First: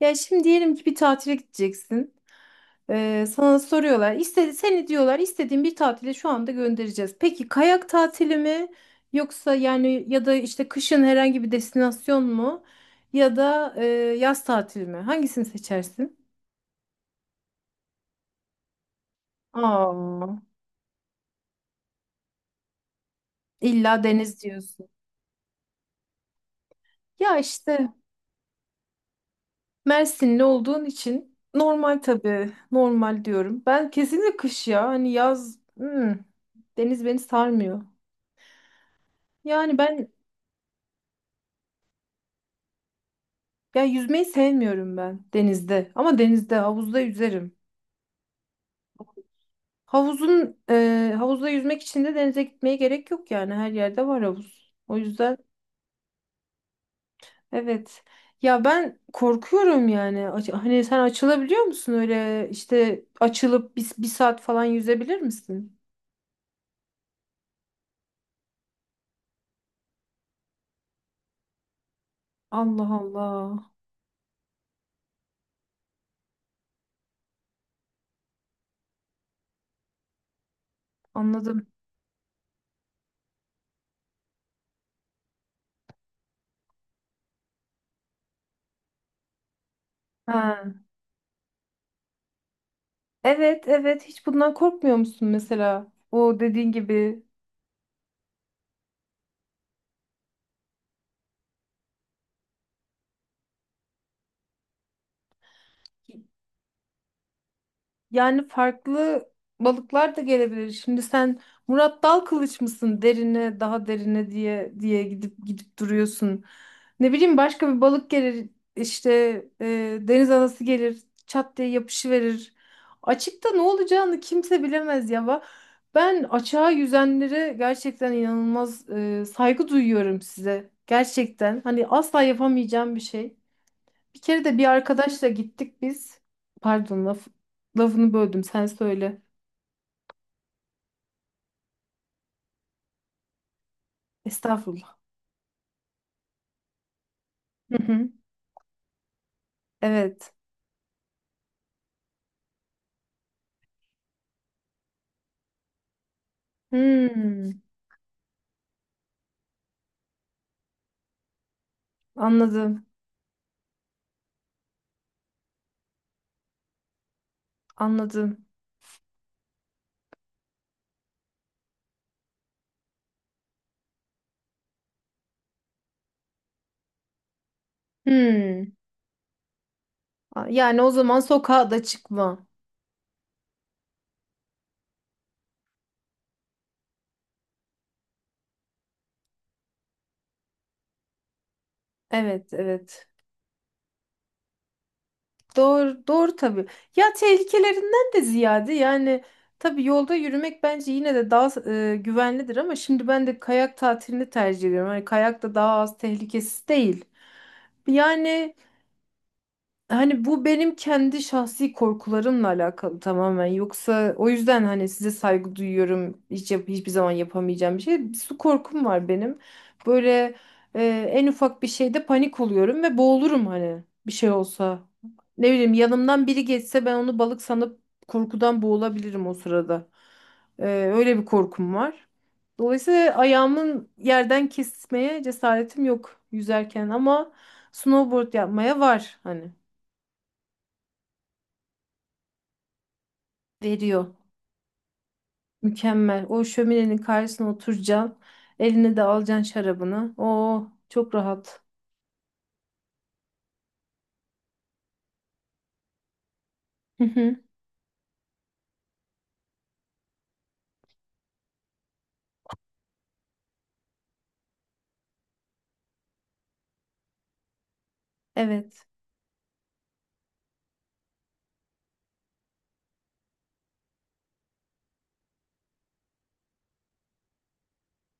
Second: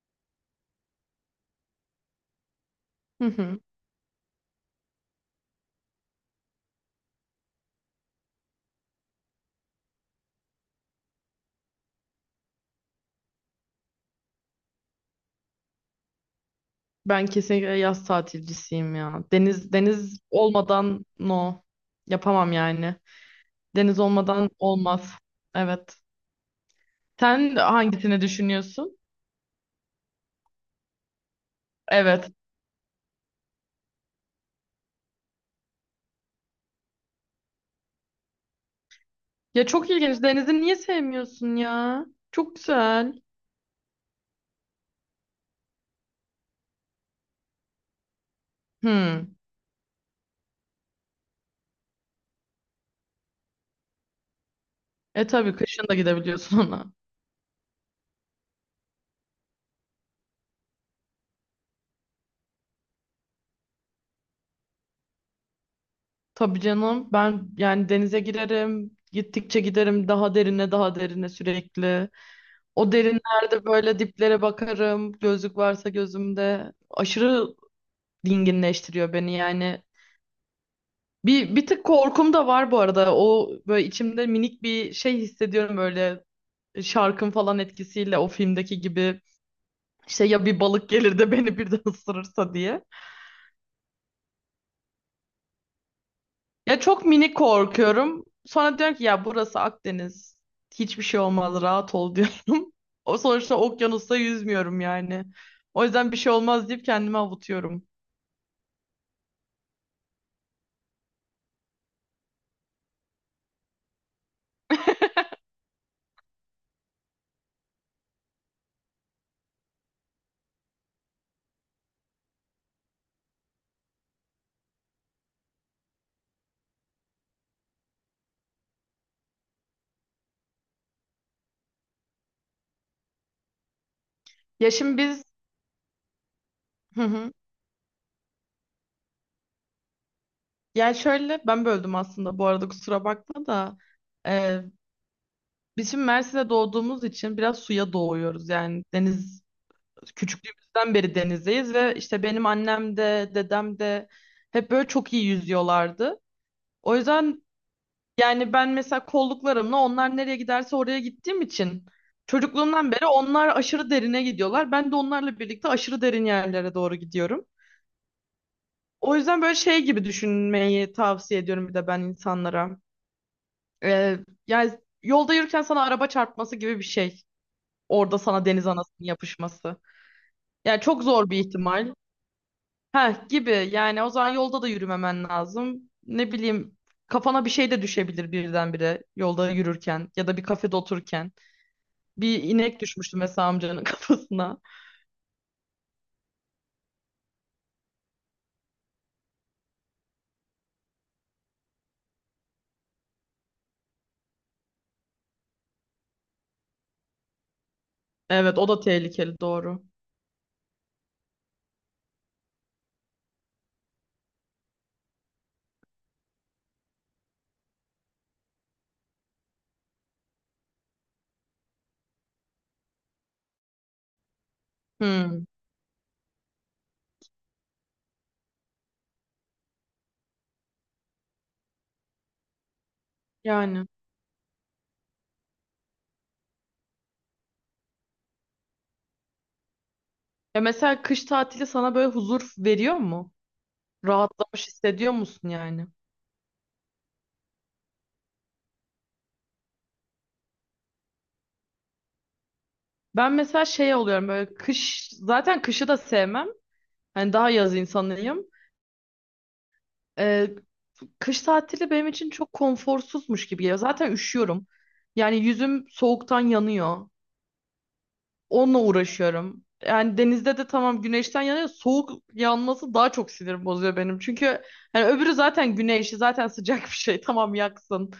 Ya şimdi diyelim ki bir tatile gideceksin. Hı Sana hı. soruyorlar. Seni diyorlar, istediğin bir tatile şu anda göndereceğiz. Peki kayak tatili mi? Yoksa yani ya da işte kışın herhangi bir destinasyon mu? Ya da yaz tatili mi? Hangisini seçersin? Ben kesinlikle yaz tatilcisiyim ya. Deniz deniz Aa, olmadan no. Yapamam yani. Deniz illa deniz olmadan diyorsun. olmaz. Evet. Ya Sen işte hangisini düşünüyorsun? Mersinli olduğun için normal Evet. tabii. Normal diyorum. Ben kesinlikle kış ya. Hani yaz deniz beni sarmıyor. Ya Yani çok ben ilginç. Denizi niye sevmiyorsun ya? Çok güzel. Ya, yüzmeyi sevmiyorum ben denizde. Ama denizde, havuzda yüzerim. hmm Havuzda yüzmek için de denize gitmeye gerek yok yani. Her yerde var havuz. O E yüzden tabii kışın da gidebiliyorsun ona. evet. Ya ben korkuyorum yani. Hani sen açılabiliyor musun öyle işte açılıp bir saat falan yüzebilir misin? Tabii canım. Ben yani denize girerim. Gittikçe giderim daha derine daha derine sürekli. Allah O derinlerde Allah. böyle diplere bakarım. Gözlük varsa gözümde. Aşırı dinginleştiriyor beni yani. Bir, Anladım. bir tık korkum da var bu arada. O böyle içimde minik bir şey hissediyorum böyle şarkın falan etkisiyle o filmdeki gibi işte ya bir Ha. balık gelir de beni birden ısırırsa diye. Evet, evet, hiç bundan korkmuyor musun mesela? O dediğin Ya çok gibi. minik korkuyorum. Sonra diyorum ki ya burası Akdeniz. Hiçbir şey olmaz rahat ol diyorum. O sonuçta okyanusta yüzmüyorum yani. O yüzden bir şey olmaz deyip kendimi avutuyorum. Yani farklı balıklar da gelebilir. Şimdi sen Murat Dal kılıç mısın, derine daha derine diye diye gidip gidip duruyorsun. Ne bileyim başka bir balık gelir işte, deniz anası gelir çat diye yapışıverir. Açıkta ne olacağını kimse bilemez ya. Ben açığa yüzenlere gerçekten inanılmaz saygı duyuyorum size. Gerçekten hani asla yapamayacağım bir şey. Bir kere de bir Ya şimdi biz arkadaşla gittik biz. hı Pardon, laf, hı. lafını böldüm, sen söyle. Ya şöyle ben böldüm aslında bu arada kusura bakma da. Ee, Estağfurullah. Biz şimdi Mersin'de doğduğumuz için biraz Hı suya hı. doğuyoruz. Yani deniz Evet. küçüklüğümüzden beri denizdeyiz ve işte benim annem de dedem de hep böyle çok iyi yüzüyorlardı. O yüzden Hmm, yani ben mesela kolluklarımla onlar nereye giderse oraya gittiğim için Anladım. çocukluğumdan beri onlar aşırı derine gidiyorlar. Ben de onlarla birlikte aşırı derin yerlere doğru gidiyorum. Anladım. O yüzden böyle şey gibi düşünmeyi tavsiye ediyorum bir de ben insanlara. Ee, yani yolda yürürken sana araba çarpması gibi bir şey. Orada sana deniz Hmm. anasının yapışması. Yani Yani o çok zaman zor bir sokağa da ihtimal. çıkma. Heh gibi yani o zaman yolda da yürümemen lazım. Ne bileyim kafana bir şey de düşebilir birdenbire yolda yürürken ya da bir kafede otururken. Bir Evet, inek evet. düşmüştü mesela amcanın kafasına. Doğru, doğru tabii. Ya tehlikelerinden de ziyade yani, tabii yolda yürümek bence yine de daha güvenlidir, ama şimdi ben de kayak tatilini tercih ediyorum. Hani kayak da daha az tehlikesiz değil. Yani, Evet o da tehlikeli doğru. hani bu benim kendi şahsi korkularımla alakalı tamamen. Yoksa o yüzden hani size saygı duyuyorum. Hiç hiçbir zaman yapamayacağım bir şey. Su korkum var benim. Böyle e, en ufak bir şeyde panik oluyorum ve boğulurum hani bir şey olsa. Hmm, Ne bileyim yanımdan biri geçse ben onu balık sanıp korkudan boğulabilirim o sırada. E, Öyle bir korkum var. Dolayısıyla yani. ayağımın yerden kesmeye cesaretim yok yüzerken, ama snowboard yapmaya var hani. Ya mesela kış tatili sana böyle huzur veriyor mu? Veriyor. Rahatlamış hissediyor musun yani? Mükemmel. O şöminenin karşısına oturacaksın. Eline de alacaksın şarabını. Oo, çok rahat. Ben mesela şey oluyorum böyle kış zaten kışı da sevmem. Hı Hani hı. daha yaz insanıyım. Ee, kış tatili benim için çok konforsuzmuş gibi geliyor. Zaten üşüyorum. Yani yüzüm soğuktan yanıyor. Onunla Evet. uğraşıyorum. Yani denizde de tamam güneşten yanıyor. Soğuk yanması daha çok sinir bozuyor benim. Çünkü hani öbürü zaten güneşi zaten sıcak bir şey. Tamam yaksın.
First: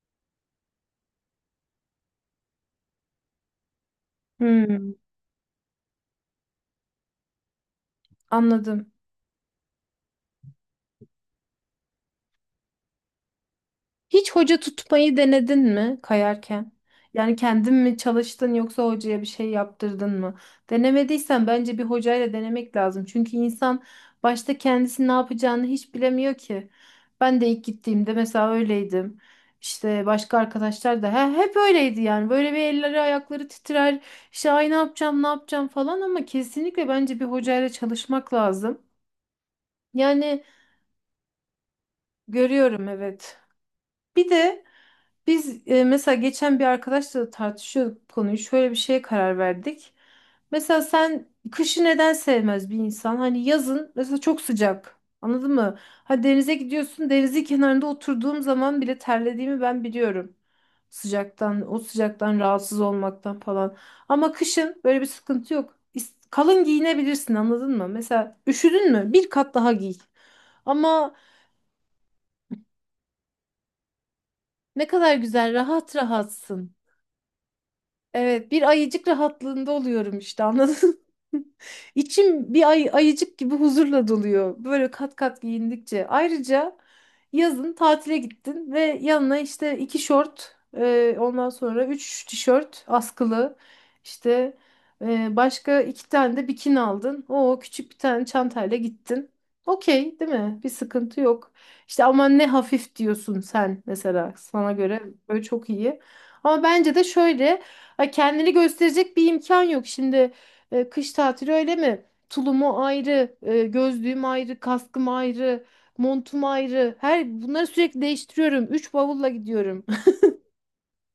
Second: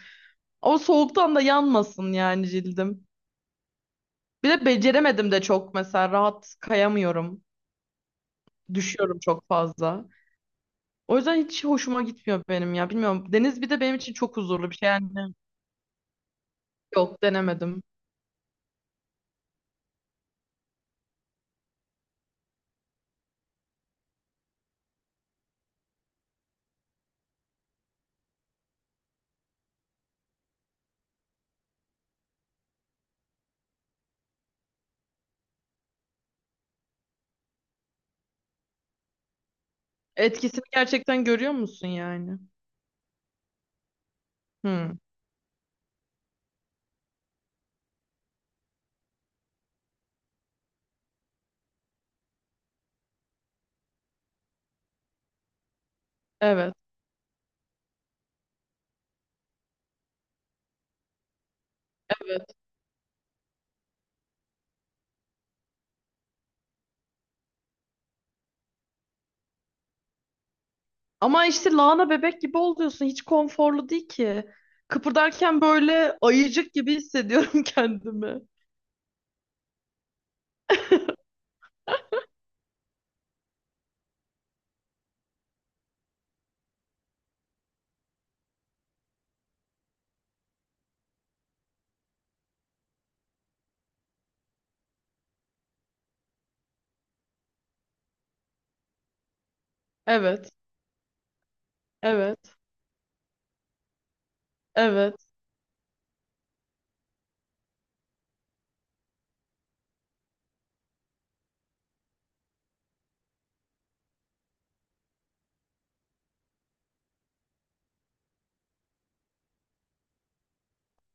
Ama soğuktan da yanmasın yani cildim. Bir de Hmm, beceremedim de çok mesela rahat kayamıyorum. Anladım. Düşüyorum çok fazla. O yüzden hiç hoşuma gitmiyor benim ya. Bilmiyorum. Deniz bir de benim için Hiç çok hoca huzurlu bir şey yani. tutmayı denedin mi kayarken? Yok Yani kendin denemedim. mi çalıştın, yoksa hocaya bir şey yaptırdın mı? Denemediysen bence bir hocayla denemek lazım. Çünkü insan başta kendisi ne yapacağını hiç bilemiyor ki. Ben de ilk gittiğimde mesela öyleydim. İşte başka arkadaşlar da hep öyleydi yani. Böyle bir elleri ayakları titrer. İşte ay ne yapacağım ne yapacağım falan, ama kesinlikle bence bir hocayla çalışmak lazım. Yani Etkisini gerçekten görüyor musun yani? görüyorum, evet. Bir de Hı. biz mesela geçen bir arkadaşla da tartışıyorduk bu konuyu. Şöyle bir şeye karar verdik. Mesela sen kışı neden sevmez bir insan? Hani yazın mesela çok sıcak. Anladın mı? Ha, denize Evet, gidiyorsun. Denizin kenarında oturduğum zaman bile terlediğimi ben biliyorum. Sıcaktan, o sıcaktan evet. rahatsız olmaktan falan. Ama kışın böyle bir sıkıntı yok. Kalın giyinebilirsin, anladın mı? Mesela üşüdün mü? Bir kat daha giy. Ama Ama işte lahana bebek gibi oluyorsun. Hiç konforlu değil ki. ne kadar güzel, Kıpırdarken rahat böyle ayıcık rahatsın. gibi hissediyorum kendimi. Evet, bir ayıcık rahatlığında oluyorum işte, anladın mı? İçim bir ayıcık gibi huzurla doluyor, böyle kat kat giyindikçe. Ayrıca yazın tatile gittin ve yanına işte iki şort, ondan sonra üç tişört askılı, işte, başka iki tane de bikini aldın. O küçük bir tane çantayla gittin. Okey, değil Evet, mi? Bir sıkıntı yok. İşte aman ne evet, hafif diyorsun, sen mesela sana göre evet. böyle çok iyi. Ama bence de şöyle. Ha, kendini gösterecek bir imkan yok. Şimdi kış tatili öyle mi? Tulumu ayrı, gözlüğüm ayrı, kaskım ayrı, montum ayrı. Her bunları sürekli değiştiriyorum. Üç bavulla gidiyorum.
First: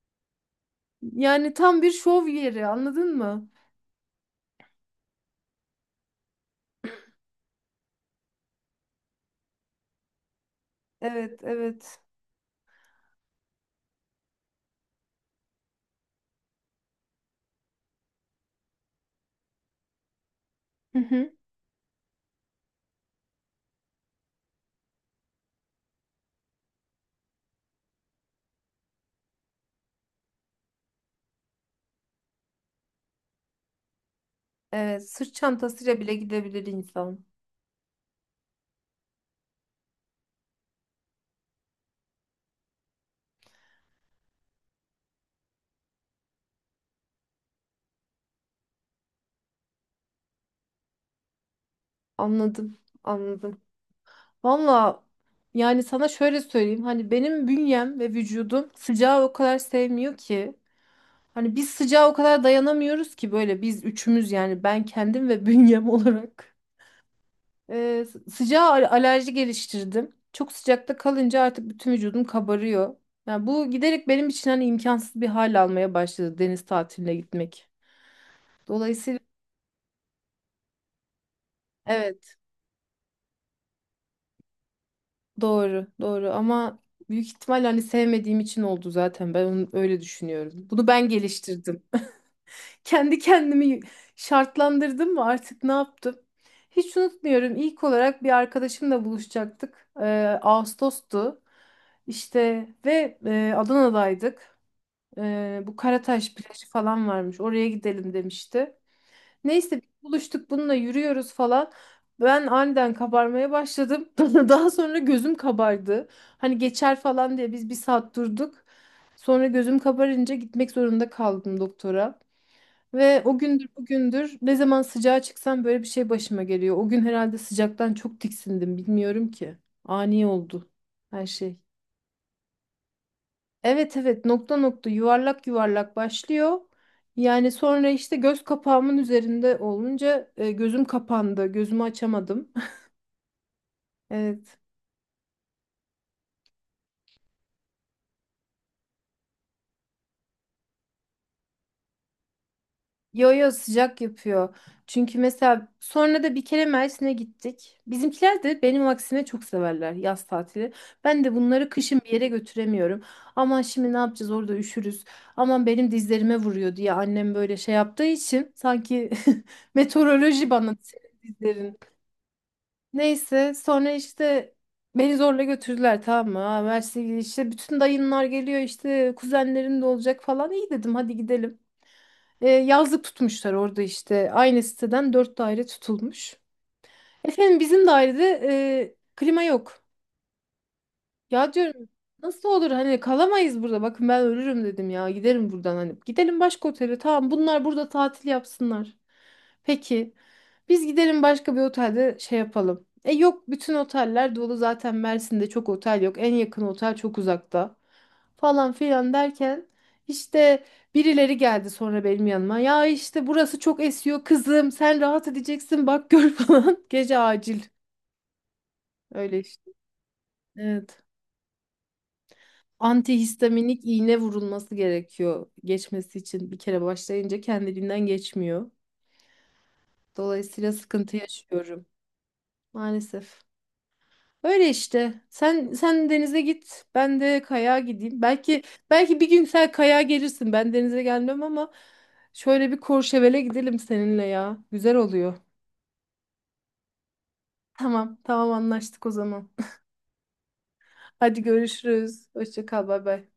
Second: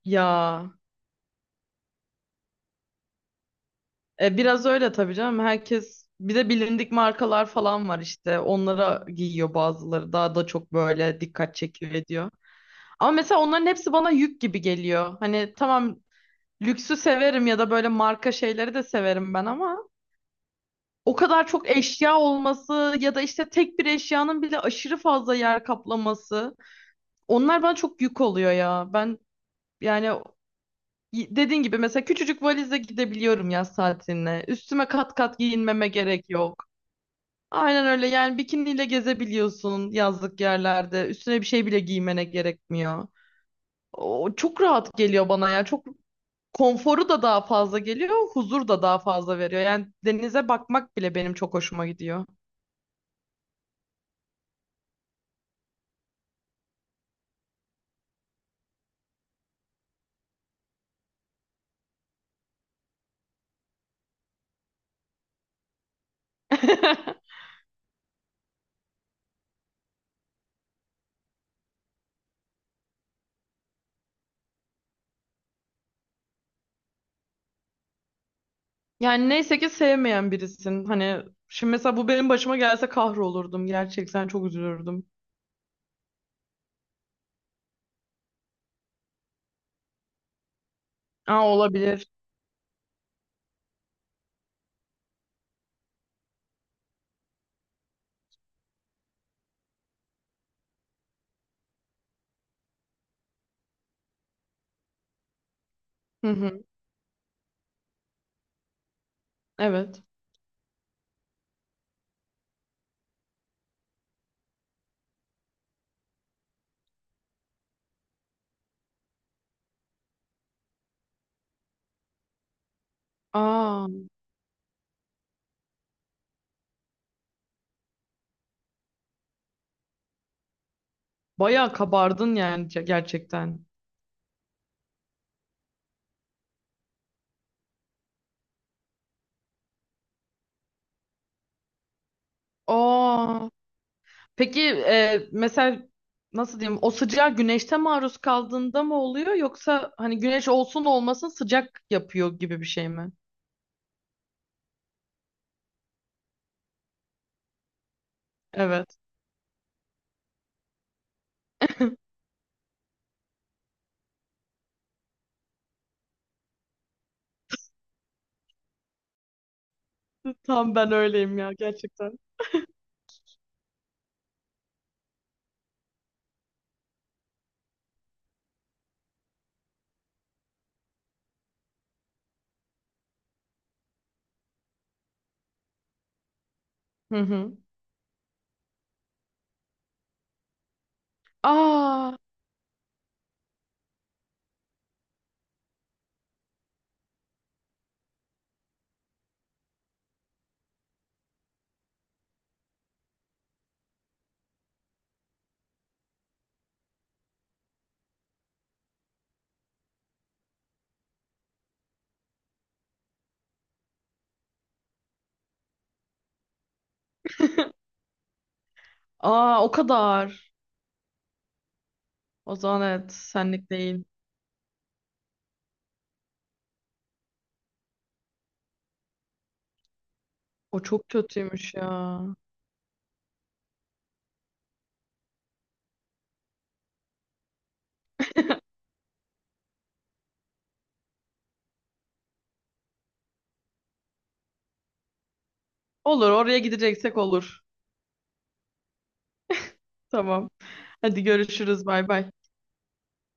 Ya, Yani tam bir şov yeri, anladın mı? Biraz öyle tabii canım. Herkes bir de bilindik markalar falan var işte. Onlara giyiyor bazıları. Daha da çok böyle Evet, dikkat çekiyor evet. ediyor. Ama mesela onların hepsi bana yük gibi geliyor. Hani tamam, lüksü severim ya da böyle marka şeyleri de severim ben ama Hı o hı. kadar çok eşya olması ya da işte tek bir eşyanın bile aşırı fazla yer kaplaması onlar bana çok yük oluyor ya. Ben yani dediğin gibi mesela küçücük valizle gidebiliyorum yaz tatiline. Üstüme Evet, kat sırt kat giyinmeme çantasıyla bile gerek yok. gidebilir insan. Aynen öyle yani bikiniyle gezebiliyorsun yazlık yerlerde. Üstüne bir şey bile giymene gerekmiyor. O çok rahat geliyor bana ya. Çok konforu da daha fazla geliyor, huzur da daha fazla veriyor. Yani denize bakmak bile benim çok hoşuma gidiyor. Anladım, anladım. Valla yani sana şöyle söyleyeyim. Hani benim bünyem ve vücudum sıcağı o kadar sevmiyor ki. Hani biz sıcağa o kadar dayanamıyoruz ki, böyle biz üçümüz yani, ben kendim ve bünyem olarak. Sıcağa alerji geliştirdim. Çok sıcakta kalınca artık bütün vücudum kabarıyor. Yani bu giderek benim için hani imkansız bir hal almaya başladı, deniz tatiline gitmek. Dolayısıyla Yani neyse ki sevmeyen birisin. Hani şimdi mesela bu benim evet, başıma gelse kahrolurdum. Gerçekten çok üzülürdüm. doğru doğru, ama büyük ihtimal hani sevmediğim için oldu zaten, ben onu öyle düşünüyorum. Bunu ben Aa geliştirdim, olabilir. kendi kendimi şartlandırdım mı, artık ne yaptım? Hiç unutmuyorum. İlk olarak bir arkadaşımla buluşacaktık. Ağustos'tu. İşte ve Adana'daydık. Bu Hı Karataş hı. plajı falan varmış. Oraya gidelim demişti. Neyse biz Evet. buluştuk, bununla yürüyoruz falan. Ben aniden kabarmaya başladım. Daha sonra gözüm kabardı. Hani geçer falan diye biz bir saat durduk. Sonra gözüm kabarınca gitmek zorunda kaldım doktora. Ve o gündür Aa bugündür ne zaman sıcağa çıksam böyle bir şey başıma geliyor. O gün herhalde sıcaktan çok tiksindim, bilmiyorum ki. Ani oldu her şey. bayağı kabardın yani gerçekten. Evet, evet, nokta nokta, yuvarlak yuvarlak başlıyor. Yani sonra işte göz kapağımın üzerinde olunca gözüm kapandı. Gözümü açamadım. Aa Evet. peki mesela nasıl diyeyim o sıcağa güneşte maruz kaldığında mı oluyor yoksa hani güneş olsun olmasın sıcak yapıyor gibi bir şey mi? Yo, yo, sıcak yapıyor. Çünkü mesela sonra da bir kere Mersin'e gittik. Bizimkiler de benim Evet. aksine çok severler yaz tatili. Ben de bunları kışın bir yere götüremiyorum. Aman şimdi ne yapacağız, orada üşürüz. Aman benim dizlerime vuruyor diye annem böyle şey yaptığı için, sanki meteoroloji Tam bana ben senin öyleyim ya dizlerin. gerçekten. Neyse sonra işte beni zorla götürdüler, tamam mı? Ha, Mersin'e gidiyor işte, bütün dayınlar geliyor işte, kuzenlerin de olacak falan. İyi dedim, hadi gidelim. Yazlık tutmuşlar orada işte. Aynı siteden dört daire tutulmuş. Hı hı. Efendim bizim dairede klima yok. Ya diyorum, Aa, nasıl olur, hani kalamayız burada. Bakın ben ölürüm dedim ya. Giderim buradan hani. Gidelim başka otele. Tamam, bunlar burada tatil yapsınlar. Peki. Biz gidelim başka bir otelde şey yapalım. E yok, bütün oteller dolu, zaten Mersin'de çok otel yok. En yakın otel çok uzakta. Falan filan derken işte birileri geldi sonra benim yanıma. Ya işte burası çok esiyor kızım. Sen rahat edeceksin bak gör falan. Gece acil. Öyle aa o işte. kadar. Evet. O zaman evet senlik Antihistaminik değil. iğne vurulması gerekiyor geçmesi için. Bir kere başlayınca kendiliğinden geçmiyor. Dolayısıyla O çok sıkıntı kötüymüş yaşıyorum ya. maalesef. Öyle işte. Sen denize git, ben de kayağa gideyim. Belki bir gün sen kayağa gelirsin. Ben denize gelmem ama şöyle bir Courchevel'e gidelim seninle ya. Güzel oluyor. Olur oraya gideceksek olur. Tamam, tamam, anlaştık o zaman. Tamam. Hadi Hadi görüşürüz bay görüşürüz. bay. Hoşça kal, bay bay.